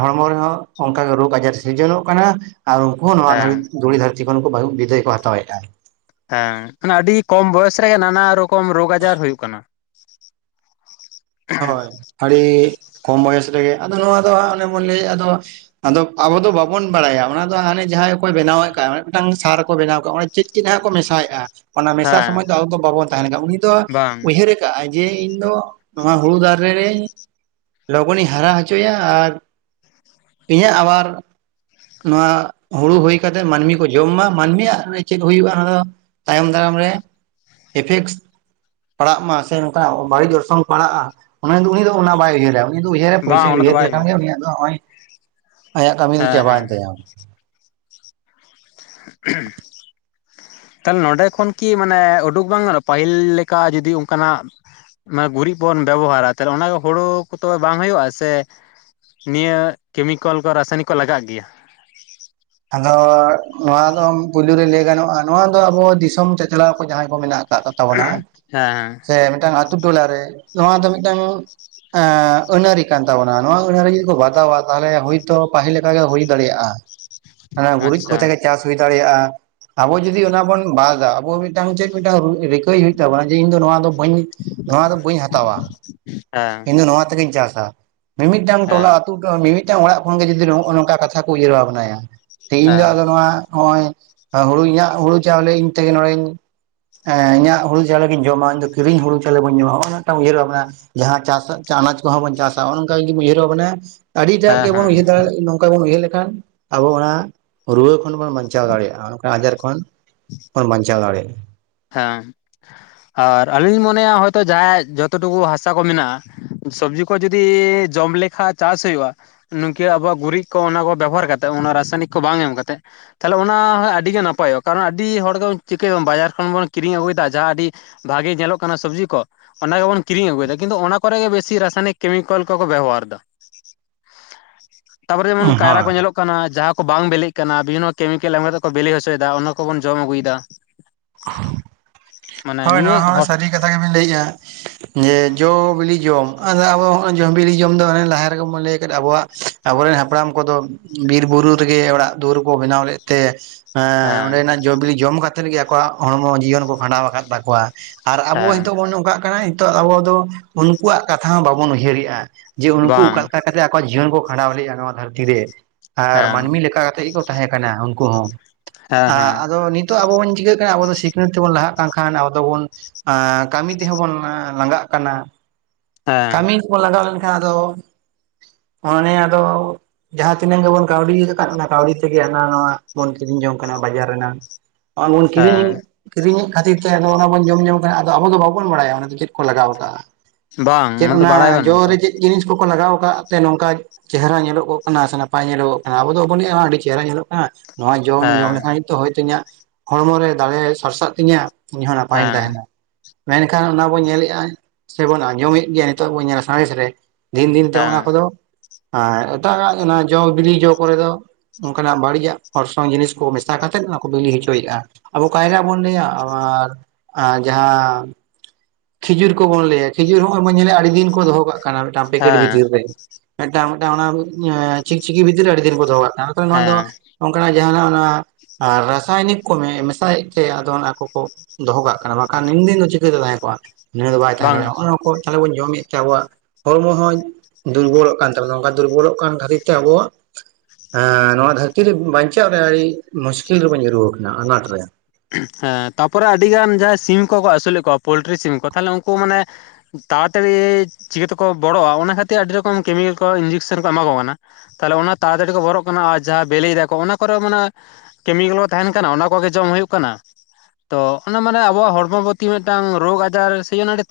ᱦᱚᱲᱢᱚ ᱨᱮᱦᱚᱸ ᱚᱱᱠᱟᱜᱮ ᱨᱳᱜᱽ ᱟᱡᱟᱨ ᱥᱤᱨᱡᱚᱱᱚᱜ ᱠᱟᱱᱟ ᱟᱨ ᱩᱱᱦ ᱱᱚᱣᱟ ᱦᱮᱸ ᱫᱷᱩᱲᱤ ᱫᱷᱟᱹᱨᱛᱤ ᱠᱷᱚᱱ ᱵᱤᱫᱟᱹᱭ ᱠᱚ ᱦᱟᱛᱟᱣᱮᱫᱼᱟ᱾ ᱦᱮᱸ ᱢᱟᱱᱮ ᱟᱹᱰᱤ ᱠᱚᱢ ᱵᱚᱭᱚᱥ ᱨᱮ ᱱᱟᱱᱟ ᱨᱚᱠᱚᱢ ᱨᱳᱜᱽ ᱟᱡᱟᱨ ᱦᱩᱭᱩᱜ ᱠᱟᱱᱟ᱾ ᱦᱳᱭ ᱟᱹᱰᱤ ᱠᱚᱢ ᱵᱚᱭᱮᱥ ᱨᱮᱜᱮ ᱟᱫᱚ ᱱᱚᱣᱟ ᱫᱚ ᱦᱟᱸᱜ ᱚᱱᱮ ᱵᱚᱱ ᱞᱟᱹᱭᱮᱫ ᱟᱫᱚ ᱟᱫᱚ ᱟᱵᱚ ᱫᱚ ᱵᱟᱵᱚᱱ ᱵᱟᱲᱟᱭᱟ ᱚᱱᱟ ᱫᱚ ᱦᱟᱱᱮ ᱡᱟᱦᱟᱸᱭ ᱠᱚᱭ ᱵᱮᱱᱟᱣᱮᱫ ᱠᱟᱱᱣᱟ ᱢᱤᱫᱴᱟᱝ ᱥᱟᱨ ᱨᱮ ᱠᱚ ᱵᱮᱱᱟᱣ ᱟᱠᱟᱫᱼᱟ ᱚᱱ ᱪᱮᱫ ᱪᱮᱫ ᱦᱟᱜ ᱠᱚ ᱢᱮᱥᱟᱣᱮᱫᱼᱟ᱾ ᱚᱱᱟ ᱢᱮᱥᱟ ᱥᱚᱢᱚᱭ ᱦᱮᱸ ᱫᱚ ᱟᱵᱚ ᱫᱚ ᱵᱟᱵᱚᱱ ᱛᱟᱦᱮᱱ ᱠᱟᱱᱟ ᱩᱱᱤ ᱫᱚ ᱵᱟᱝ ᱩᱭᱦᱟᱹᱨ ᱠᱟᱜ ᱟᱭ ᱡᱮ ᱤᱧ ᱫᱚ ᱱᱚᱣᱟ ᱦᱩᱲᱩ ᱫᱟᱨᱮ ᱨᱮ ᱞᱚᱜᱚᱱᱤᱧ ᱦᱟᱨᱟ ᱦᱚᱪᱚᱭᱟ ᱟᱨ ᱤᱧᱟᱹᱜ ᱟᱵᱟᱨ ᱱᱚᱣᱟ ᱦᱩᱲᱩ ᱦᱩᱭ ᱠᱟᱛᱮᱜ ᱢᱟᱹᱱᱢᱤ ᱠᱚ ᱡᱚᱢ ᱢᱟ ᱢᱟᱹᱱᱢᱤᱭᱟᱜ ᱪᱮᱫ ᱦᱩᱭᱩᱜᱼᱟ ᱚᱱᱟ ᱫᱚ ᱛᱟᱭᱚᱢ ᱫᱟᱨᱟᱢ ᱨᱮ ᱤᱯᱷᱮᱠᱴᱥ *unintelligible* ᱯᱟᱲᱟᱜ ᱢᱟ ᱥᱮ ᱱᱚᱝᱠᱟ ᱵᱟᱹᱲᱤᱡ ᱡᱚᱨᱥᱚᱝ ᱯᱟᱲᱟᱜᱼᱟ ᱫᱚ ᱩᱱᱤ ᱫᱚ ᱚᱱᱟ ᱵᱟᱭ ᱩᱭᱦᱟᱹᱨᱟ ᱩᱱᱤ ᱫᱚ ᱩᱭᱦᱟᱹᱨᱟ ᱵᱟᱝ ᱯᱚᱭᱥᱟᱭ ᱚᱱᱟ ᱫᱚ ᱩᱭᱦᱟᱹᱨ ᱵᱟᱭ ᱞᱮᱠᱷᱟᱱ ᱜᱮ ᱦᱩᱭᱩᱜᱼᱟ ᱩᱱᱤᱭᱟᱜ ᱫᱚ ᱱᱚᱜᱼᱚᱭ ᱟᱭᱟᱜ ᱠᱟᱹᱢᱤ ᱫᱚ ᱦᱮᱸ ᱪᱟᱵᱟᱭᱮᱱ ᱦᱮᱸ ᱛᱟᱭᱟ᱾ ᱦ *inaudible* ᱛᱟᱦᱚᱞᱮ ᱱᱚᱸᱰᱮ ᱠᱷᱚᱱ ᱠᱤ ᱢᱟᱱᱮ ᱩᱰᱩᱠ ᱵᱟᱝ ᱜᱟᱱᱚᱜᱼᱟ ᱯᱟᱹᱦᱤᱞ ᱞᱮᱠᱟ ᱡᱩᱫᱤ ᱚᱱᱠᱟᱱᱟᱜ ᱜᱩᱨᱤᱡ ᱵᱚᱱ ᱵᱮᱵᱚᱦᱟᱨᱟ ᱛᱟᱦᱞᱮ ᱚᱱᱟ ᱦᱩᱲᱩ ᱠᱚᱫᱚ ᱵᱟᱝ ᱦᱩᱭᱩᱜᱼᱟ ᱥᱮ ᱱᱤᱭᱟᱹ ᱠᱮᱢᱤᱠᱮᱞ ᱠᱚ ᱨᱟᱥᱟᱭᱱᱤᱠ ᱠᱚ ᱞᱟᱜᱟᱜ ᱜᱮᱭᱟ᱾ ᱟᱫᱚ ᱱᱚᱣᱟ ᱫᱚ ᱯᱩᱭᱭᱞᱩ ᱨᱮ ᱞᱟᱹᱭ ᱜᱟᱱᱚᱜᱼᱟ ᱱᱚᱣᱟ ᱫᱚ ᱟᱵᱚ ᱫᱤᱥᱚᱢ ᱪᱟᱪᱞᱟᱣ ᱠᱚ ᱡᱟᱦᱟᱸᱭ ᱠᱚ ᱢᱮᱱᱟᱜ ᱠᱚᱣᱟ᱾ ᱠᱟᱜᱛᱟᱵᱚᱱᱟ ᱦᱮᱸ ᱥᱮ ᱢᱤᱫᱴᱟᱝ ᱟᱛᱳ ᱴᱚᱚᱞᱟᱨᱮ ᱱᱚᱣᱟ ᱫᱚ ᱢᱤᱫᱴᱟᱝ ᱟᱹᱱ ᱟᱹᱨᱤᱤ ᱠᱟᱱ ᱛᱟᱵᱚᱱᱟ ᱱᱚᱣᱟ ᱟᱹᱱ ᱟᱹᱱᱟᱹᱨᱤ ᱡᱩᱫᱤ ᱠᱚ ᱵᱟᱛᱟᱣᱟ ᱛᱟᱦᱚᱞᱮ ᱦᱳᱭᱛᱳ ᱯᱟᱹᱤᱞ ᱞᱮᱠᱟᱜ ᱜᱮ ᱦᱩᱭ ᱫᱟᱲᱮᱭᱟᱜᱼᱟ᱾ *inaudible* ᱦᱮᱸ ᱜᱩᱨᱤᱡ ᱟᱪᱪᱷᱟ ᱠᱚᱛᱮ ᱜᱮ ᱪᱟᱥ ᱦᱩᱭ ᱫᱟᱲᱮᱭᱟᱜᱼᱟ ᱟᱵᱚ ᱡᱩᱫᱤ ᱚᱱᱟ ᱵᱚᱱ ᱵᱟᱫᱟ ᱟᱵᱚ ᱢᱤᱫᱴᱟᱝ ᱪᱮᱫ ᱢᱤᱫᱴᱟᱝ ᱨᱤᱠᱟᱹᱭ ᱦᱩᱭᱩᱜ ᱛᱟᱵᱚᱱᱟ ᱡᱮ ᱤᱧ ᱫᱚ ᱱᱚᱣᱟ ᱫᱚ ᱵᱟᱹᱧ ᱱᱚᱣᱟ ᱫᱚ ᱵᱟᱹᱧ ᱦᱟᱛᱟᱣᱟ ᱦᱮᱸ ᱤᱧ ᱫᱚ ᱱᱚᱣᱟ ᱛᱮᱜᱤᱧ ᱪᱟᱥᱟ ᱢᱤᱢᱤᱫᱴᱟᱝ ᱴᱚᱞᱟ ᱦᱮᱸ ᱢᱤᱢᱴᱟᱝ ᱚᱲᱟᱜ ᱠᱷᱚᱱ ᱜᱮ ᱡᱩᱫᱤ ᱱᱚᱜᱚᱭ ᱱᱚᱝᱠᱟ ᱠᱟᱛᱷᱟ ᱠᱚ ᱩᱭᱦᱟᱹᱨᱟ ᱵᱷᱟᱵᱱᱟᱭᱟ ᱾ ᱛᱤᱦᱤᱧ ᱫᱚ ᱦᱮᱸ ᱟᱫᱚ ᱱᱚᱣᱟ ᱱᱚᱜᱼᱚᱭ ᱦᱩᱲᱩ ᱤᱧᱟᱹᱜ ᱦᱩᱲᱩ ᱪᱟᱣᱞᱮ ᱤᱧ ᱛᱮᱜᱮ ᱱᱚᱜᱚᱭ ᱮᱸ ᱤᱧᱟᱜ ᱦᱩᱲᱩ ᱪᱟᱣᱞᱮᱧ ᱡᱚᱢᱟ ᱤᱧ ᱠᱤᱨᱤ ᱦᱩᱲᱩ ᱪᱟᱣᱞᱮᱧ ᱫᱚ ᱵᱟᱹᱧ ᱡᱚᱢᱟ ᱚᱱᱟ ᱢᱤᱫᱴᱟᱝ ᱩᱭᱦᱟᱹᱨᱟ ᱵᱷᱟᱵᱱᱟ᱾ ᱡᱟᱦᱟᱸ ᱪᱟᱥ ᱟᱱᱟᱡ ᱠᱚᱦᱚᱸ ᱵᱚᱱ ᱪᱟᱥᱟ ᱚᱱᱚ ᱱᱚᱝᱠᱟ ᱡᱩᱫᱤ ᱩᱭᱦᱟᱹᱨ ᱵᱷᱟᱵᱱᱟ ᱭᱟ᱾ ᱟᱹᱰᱤᱴᱟᱜ ᱦᱮᱸ ᱜᱮᱵᱚᱱ ᱦᱮᱸ ᱩᱭᱦᱟᱹᱨ ᱫᱟᱲᱮ ᱱᱚᱝᱠᱟ ᱵᱚᱱ ᱩᱭᱦᱟᱹᱨ ᱞᱮᱠᱷᱟᱱ ᱟᱵᱚ ᱚᱱᱟ ᱨᱩᱣᱟᱹ ᱠᱷᱚᱱ ᱵᱚᱱ ᱵᱟᱧᱪᱟᱣ ᱫᱟᱲᱮᱭᱟᱜᱼᱟ ᱚᱱᱠᱟ ᱟᱡᱟᱨ ᱠᱷᱚᱱ ᱵᱚᱱ ᱵᱟᱧᱪᱟᱣ ᱫᱟᱲᱮᱭᱟᱜᱼᱟ᱾ ᱦᱮᱸ ᱟᱨ ᱟᱹᱞᱤᱧ ᱞᱤᱧ ᱢᱚᱱᱮᱭᱟ ᱦᱚᱭᱛᱚ ᱡᱟᱦᱟᱸᱭᱟᱜ ᱡᱚᱛ ᱴᱩᱠᱩ ᱦᱟᱥᱟ ᱠᱚ ᱢᱮᱱᱟᱜᱼᱟ᱾ ᱥᱚᱵᱽᱡᱤ ᱠᱚ ᱡᱩᱫᱤ ᱡᱚᱢ ᱞᱮᱠᱦᱟᱡ ᱪᱟᱥ ᱦᱩᱭᱩᱜᱼᱟ᱾ ᱱᱩᱝᱠᱟᱹ ᱟᱵᱚᱣᱟᱜ ᱜᱩᱨᱤᱡ ᱠᱚ ᱚᱱᱟ ᱠᱚ ᱵᱮᱵᱚᱦᱟᱨ ᱠᱟᱛᱮᱫ ᱚᱱᱟ ᱨᱟᱥᱟᱭᱚᱱᱤᱠ ᱠᱚ ᱵᱟᱝ ᱮᱢ ᱠᱟᱛᱮᱫ᱾ ᱛᱟᱦᱚᱞᱮ ᱚᱱᱟ ᱟᱹᱰᱤᱜᱮ ᱱᱟᱯᱟᱭᱚᱜᱼᱟ ᱠᱟᱨᱚᱱ ᱟᱹᱰᱤ ᱦᱚᱲ ᱫᱚ ᱪᱤᱠᱟᱹᱭᱟ ᱵᱚᱱ ᱵᱟᱡᱟᱨ ᱠᱷᱚᱱ ᱵᱚᱱ ᱠᱤᱨᱤᱧ ᱟᱹᱜᱩᱭᱮᱫᱟ ᱡᱟᱦᱟᱸ ᱟᱹᱰᱤ ᱵᱷᱟᱜᱤ ᱧᱮᱞᱚᱜ ᱠᱟᱱᱟ ᱥᱚᱵᱡᱤ ᱠᱚ᱾ ᱚᱱᱟ ᱜᱮᱵᱚᱱ ᱠᱤᱨᱤᱧ ᱟᱹᱜᱩᱭᱮᱫᱟ ᱠᱤᱱᱛᱩ ᱚᱱᱟ ᱠᱚᱨᱮ ᱜᱮ ᱵᱮᱥᱤ ᱨᱟᱥᱟᱭᱚᱱᱤᱠ ᱠᱮᱢᱤᱠᱮᱞ ᱠᱚᱠᱚ ᱵᱮᱵᱚᱦᱟᱨ *unintelligible* ᱮᱫᱟ᱾ *unintelligible* ᱛᱟᱨᱯᱚᱨᱮ ᱡᱮᱢᱚᱱ ᱠᱟᱭᱨᱟ ᱦᱳᱭ ᱠᱚ ᱧᱮᱞᱚᱜ ᱠᱟᱱᱟ᱾ ᱠᱟᱱᱟ ᱡᱟᱦᱟᱸ ᱠᱚ ᱵᱟᱝ ᱵᱮᱞᱮᱜ ᱠᱟᱱᱟ ᱵᱤᱵᱷᱤᱱᱱᱚ *unintelligible* ᱠᱮᱢᱤᱠᱮᱞ ᱮᱢ ᱠᱟᱛᱮ ᱠᱚ ᱵᱮᱞᱮ ᱦᱚᱪᱚᱭᱫᱟ ᱚᱱᱟ ᱠᱚᱵᱚᱱ ᱡᱚᱢ ᱟᱹᱜᱩᱭ ᱫᱟ᱾ ᱦᱳᱭ ᱱᱤᱭᱟᱹ ᱱᱚᱣᱟ ᱦᱚᱸ ᱦᱚᱲ ᱥᱟᱹᱨᱤ ᱠᱟᱛᱷᱟ ᱜᱮᱵᱤᱱ ᱞᱟᱹᱭᱮᱜᱼᱟ᱾ ᱡᱮ ᱡᱚ ᱵᱤᱞᱤ ᱡᱚᱢ ᱟᱫᱚ ᱟᱵᱚ ᱡᱚ ᱵᱤᱞᱤ ᱡᱚᱢ ᱫᱚ ᱚᱱᱮ ᱞᱟᱦᱟ ᱨᱮᱜᱮ ᱵᱚᱱ ᱞᱟᱹᱭ ᱟᱠᱟᱫ ᱟᱵᱚᱣᱟᱜ ᱟᱵᱚᱨᱮᱱ ᱦᱟᱯᱲᱟᱢ ᱠᱚᱫᱚ ᱵᱤᱨ ᱵᱩᱨᱩ ᱨᱮᱜᱮ ᱚᱲᱟᱜ ᱫᱩᱣᱟᱹᱨ ᱠᱚ ᱵᱮᱱᱟᱣ ᱞᱮᱫ ᱛᱮ ᱦᱮᱸ ᱚᱸᱰᱮᱱᱟᱜ ᱡᱚᱼᱵᱤᱞᱤ ᱡᱚᱢ ᱠᱟᱛᱮᱫ ᱜᱮ ᱟᱠᱚᱣᱟᱜ ᱦᱚᱲᱢᱚ ᱡᱤᱭᱚᱱ ᱠᱚ ᱠᱷᱟᱸᱰᱟᱣ ᱟᱠᱟᱫ ᱛᱟᱠᱚᱣᱟ ᱾ ᱟᱨ ᱟᱵᱚ ᱦᱮᱸ ᱦᱤᱛᱚᱜ ᱵᱚᱱ ᱱᱚᱝ ᱠᱟᱜ ᱠᱟᱱᱟ ᱱᱤᱛᱚᱜ ᱟᱵᱚ ᱫᱚ ᱩᱱᱠᱩᱣᱟᱜ ᱠᱟᱛᱷᱟ ᱦᱚᱸ ᱵᱟᱵᱚᱱ ᱩᱭᱦᱟᱹᱨᱮᱜᱼᱟ ᱾ ᱡᱮ ᱩᱱᱠᱩ ᱵᱟᱝ ᱚᱠᱟ ᱞᱮᱠᱟ ᱠᱟᱛᱮ ᱟᱠᱚᱣᱟᱜ ᱡᱤᱭᱚᱱ ᱠᱚ ᱠᱷᱟᱸᱰᱟᱣ ᱞᱮᱜᱼᱟ ᱱᱚᱣᱟ ᱫᱷᱟᱹᱨᱛᱤ ᱨᱮ ᱟᱨ ᱦᱮᱸ ᱢᱟᱹᱱᱢᱤ ᱞᱮᱠᱟ ᱠᱟᱛᱮᱜ ᱜᱮ ᱠᱚ ᱛᱟᱦᱮᱸ ᱠᱟᱱᱟ ᱩᱱᱠᱩ ᱦᱚᱸ ᱾ ᱦᱮᱸ ᱦᱮᱸ ᱟ-ᱟᱫᱚ ᱱᱤᱛᱚᱜ ᱟᱵᱚ ᱵᱚᱱ ᱪᱤᱠᱟᱹᱜ ᱠᱟᱱᱟ ᱟᱵᱚ ᱫᱚ ᱥᱤᱠᱷᱱᱟᱹᱛ ᱛᱮ ᱵᱚᱱ ᱞᱟᱦᱟᱜ ᱠᱟᱱ ᱠᱷᱟᱱ ᱟᱵᱚ ᱫᱚ ᱵᱚᱱ ᱟᱸᱻ ᱠᱟᱢᱤ ᱛᱮᱦᱚᱸ ᱵᱚᱱ ᱞᱟᱸᱜᱟᱜ ᱠᱟᱱᱟ ᱾ ᱦᱮᱸ ᱠᱟᱢᱤ ᱠᱚ ᱞᱟᱝᱜᱟᱣ ᱞᱮᱱᱠᱷᱟᱱ ᱟᱫᱚ ᱚᱱᱮᱱᱮ ᱟᱫᱚ ᱡᱟᱦᱟᱸ ᱛᱤᱱᱟᱹᱜ ᱜᱮᱵᱚᱱ ᱠᱟᱹᱣᱰᱤ ᱟᱠᱟᱫ ᱚᱱᱟ ᱠᱟᱹᱣᱰᱤ ᱛᱮᱜᱮ ᱦᱟᱱᱟ ᱱᱟᱣᱟ ᱵᱚᱱ ᱠᱤᱨᱤᱧ ᱡᱚᱝ ᱠᱟᱱᱟ ᱵᱟᱡᱟᱨ ᱨᱮᱱᱟᱜ ᱾ ᱵᱟᱝ ᱵᱚᱱ ᱠᱤᱨᱤᱧ ᱦᱮᱸ ᱠᱤᱨᱤᱧᱮᱫ ᱠᱷᱟᱹᱛᱤᱨ ᱛᱮ ᱟᱫᱚ ᱚᱱᱟ ᱵᱚᱱ ᱡᱚᱢᱡᱚᱝ ᱠᱟᱱᱟ, ᱟᱫᱚ ᱟᱵᱚ ᱫᱚ ᱵᱟᱵᱚᱱ ᱵᱟᱲᱟᱭᱟ ᱚᱱᱟ ᱫᱚ ᱪᱮᱫ ᱠᱚ ᱞᱟᱜᱟᱣ ᱠᱟᱜᱼᱟ? ᱵᱟᱝ ᱪᱮᱫ ᱫᱚ ᱚᱱᱟ ᱵᱟᱲᱟᱭ ᱡᱚ ᱵᱟᱹᱱᱩᱜᱼᱟ ᱛᱚ ᱨᱮ ᱪᱮᱫ ᱡᱤᱱᱤᱥ ᱠᱚᱠᱚ ᱞᱟᱜᱟᱣ ᱠᱟᱜ ᱛᱮ ᱱᱚᱝᱠᱟ ᱪᱮᱦᱨᱟ ᱧᱮᱞᱚᱜᱚᱜ ᱠᱟᱱᱟ ᱥᱮ ᱱᱟᱯᱟᱭ ᱧᱮᱞᱚᱜᱚᱜ ᱠᱟᱱᱟ ᱟᱵᱚ ᱫᱚᱵᱚᱱ ᱞᱟᱹᱭ ᱮᱜᱼᱟ ᱟᱹᱰᱤ ᱪᱮᱦᱨᱟ ᱧᱮᱞᱚᱜ ᱠᱟᱱᱟ ᱱᱚᱣᱟ ᱡᱚᱧ ᱡᱚᱢ ᱦᱮᱸ ᱞᱮᱠᱷᱟᱱ ᱠᱤᱱᱛᱩ ᱦᱚᱭᱛᱳ ᱤᱧᱟᱹᱜ ᱦᱚᱲᱢᱚ ᱨᱮ ᱫᱟᱲᱮ ᱥᱟᱨᱥᱟᱜ ᱛᱤᱧᱟᱹ, ᱤᱧᱦᱚᱸ ᱱᱟᱯᱟᱭᱤᱧ ᱦᱮᱸ ᱛᱟᱦᱮᱱᱟ, ᱢᱮᱱᱠᱷᱟᱱ ᱚᱱᱟ ᱵᱚᱱ ᱧᱮᱞᱮᱜᱼᱟ ᱥᱮᱵᱚᱱ ᱟᱡᱚᱢᱮᱜ ᱜᱮᱭᱟ ᱱᱤᱛᱚᱜ ᱵᱚᱱ ᱧᱮᱞᱟ ᱥᱟᱸᱬᱮᱥ ᱨᱮ ᱫᱤᱱ ᱫᱤᱱ ᱛᱮ ᱦᱮᱸ ᱦᱚᱜᱼᱚᱱᱟ ᱠᱚᱫᱚ ᱟᱨ ᱮᱴᱟᱜᱟᱜ ᱚᱱᱟ ᱡᱚ ᱵᱤᱞᱤ ᱡᱚ ᱠᱚᱨᱮ ᱫᱚ ᱚᱝᱠᱟᱱᱟᱜ ᱵᱟᱹᱲᱤᱡᱟᱜ ᱚᱨᱥᱚᱝ ᱡᱤᱱᱤᱥ ᱠᱚ ᱢᱮᱥᱟ ᱠᱟᱛᱮᱫ ᱚᱱᱟ ᱠᱚ ᱵᱤᱞᱤ ᱦᱚᱪᱚᱭᱮᱜᱼᱟ ᱾ ᱟᱵᱚ ᱠᱟᱭᱨᱟ ᱵᱚᱱ ᱞᱟᱹᱭᱟ ᱟᱨ ᱟ ᱡᱟᱦᱟᱸ ᱠᱷᱤᱡᱩᱨ ᱠᱚᱵᱚᱱ ᱞᱟᱹᱭᱟ ᱠᱷᱤᱡᱩᱨ ᱦᱚᱸᱜᱼᱚᱭ ᱵᱚᱱ ᱧᱮᱞᱮᱫ-ᱟ ᱟᱹᱲᱤ ᱫᱤᱱ ᱠᱚ ᱫᱚᱦᱚ ᱠᱟᱜ ᱠᱟᱱᱟ ᱢᱤᱫᱴᱟᱝ ᱯᱮᱠᱮᱴ ᱦᱮᱸ ᱵᱷᱤᱛᱤᱨ ᱨᱮ, ᱢᱤᱫᱴᱟᱝ ᱢᱤᱫᱴᱟᱝ ᱚᱱᱟ ᱪᱤᱠᱪᱤᱠᱤ ᱵᱷᱤᱛᱤᱨ ᱨᱮ ᱟᱹᱰᱤ ᱫᱤᱱ ᱠᱚ ᱫᱚᱦᱚ ᱠᱟᱜ ᱟᱫᱚ ᱱᱚᱣᱟ ᱫᱚ ᱦᱮᱸ ᱱᱚᱝᱠᱟᱱᱟᱜ ᱡᱟᱦᱟᱱᱟᱜ ᱚᱱᱟ ᱨᱟᱥᱟᱭᱚᱱᱤᱠ ᱠᱚ ᱢᱮ-ᱢᱮᱥᱟᱭᱮᱫ ᱛᱮ ᱟᱫᱚ ᱚᱱᱟ ᱠᱚ ᱠᱚ ᱫᱚᱦᱚ ᱠᱟᱜ ᱠᱟᱱᱟ, ᱵᱟᱠᱷᱟᱱ ᱱᱤᱱᱫᱤᱱ ᱫᱚ ᱪᱤᱠᱟᱹᱛᱮ ᱛᱟᱦᱮᱸ ᱠᱚᱜᱼᱟ? ᱱᱤᱭᱟᱹ ᱫᱚ ᱵᱟᱭ ᱛᱟᱦᱮᱸ ᱵᱟᱝ ᱫᱟᱲᱮᱭᱟᱜᱼᱟ ᱾ ᱱᱚᱜᱼᱚᱭ ᱱᱚᱣᱟ ᱠᱚ ᱛᱟᱦᱚᱞᱮ ᱵᱚᱱ ᱡᱚᱢᱮᱫ ᱛᱮ ᱟᱵᱚᱣᱟᱜ ᱦᱚᱲᱢᱚ ᱦᱚᱡ ᱫᱩᱨᱵᱚᱞᱚᱜ ᱠᱟᱱ ᱛᱟᱵᱚᱱᱟ, ᱱᱚᱝᱠᱟ ᱫᱩᱨᱵᱚᱞᱚᱜ ᱠᱟᱱ ᱠᱷᱟᱹᱛᱤᱨ ᱛᱮ ᱟᱵᱚᱣᱟᱜ ᱦᱮᱸ ᱱᱚᱣᱟ ᱫᱷᱟᱹᱨᱛᱤ ᱨᱮ ᱵᱟᱧᱪᱟᱜ ᱨᱮ ᱟᱹᱰᱤ ᱢᱩᱥᱠᱤᱞ ᱨᱮᱵᱚᱱ ᱧᱩᱨᱩ ᱜᱚᱫᱱᱟ ᱟᱱᱟᱴ ᱨᱮ ᱾ ᱦᱮᱸ ᱛᱟᱯᱚᱨᱮ ᱟᱹᱰᱤᱜᱟᱱ ᱡᱟᱦᱟᱸᱭ ᱥᱤᱢ ᱠᱚᱠᱚ ᱟᱹᱥᱩᱞᱮᱫ ᱠᱚᱣᱟ ᱯᱳᱞᱴᱨᱤ ᱥᱤᱢ ᱠᱚ ᱛᱟᱦᱚᱞᱮ ᱩᱱᱠᱩ ᱢᱟᱱᱮ ᱛᱟᱲᱟᱛᱟᱲᱤ ᱪᱤᱠᱟᱹ ᱛᱮᱠᱚ ᱵᱚᱲᱚᱜᱼᱟ ᱚᱱᱟ ᱠᱷᱟᱹᱛᱤᱨ ᱟᱹᱰᱤ ᱨᱚᱠᱚᱢ ᱠᱮᱢᱤᱠᱮᱞ ᱠᱚ ᱤᱧᱡᱮᱠᱥᱮᱱ ᱠᱚ ᱮᱢᱟ ᱠᱚ ᱠᱟᱱᱟ ᱾ ᱛᱟᱦᱚᱞᱮ ᱚᱱᱟ ᱛᱟᱲᱟᱛᱟᱲᱤ ᱠᱚ ᱵᱚᱨᱚᱜ ᱠᱟᱱᱟ ᱟᱨ ᱡᱟᱦᱟᱸ ᱵᱮᱞᱮᱭ ᱫᱟᱠᱚ ᱚᱱᱟ ᱠᱚᱨᱮ ᱦᱚᱸ ᱢᱟᱱᱮ ᱠᱮᱢᱤᱠᱮᱞ ᱠᱚ ᱛᱟᱦᱮᱱ ᱠᱟᱱᱟ ᱚᱱᱟ ᱠᱚᱜᱮ ᱡᱚᱢ ᱦᱩᱭᱩᱜ ᱠᱟᱱᱟ ᱾ ᱛᱚ ᱚᱱᱟ ᱢᱟᱱᱮ ᱟᱵᱚᱣᱟᱜ ᱦᱚᱲᱢᱚ ᱯᱨᱚᱛᱤ ᱢᱤᱫᱴᱟᱝ ᱨᱳᱜᱽ ᱟᱡᱟᱨ ᱥᱮ ᱡᱳᱱᱱᱳ ᱟᱹᱰᱤ ᱛᱟ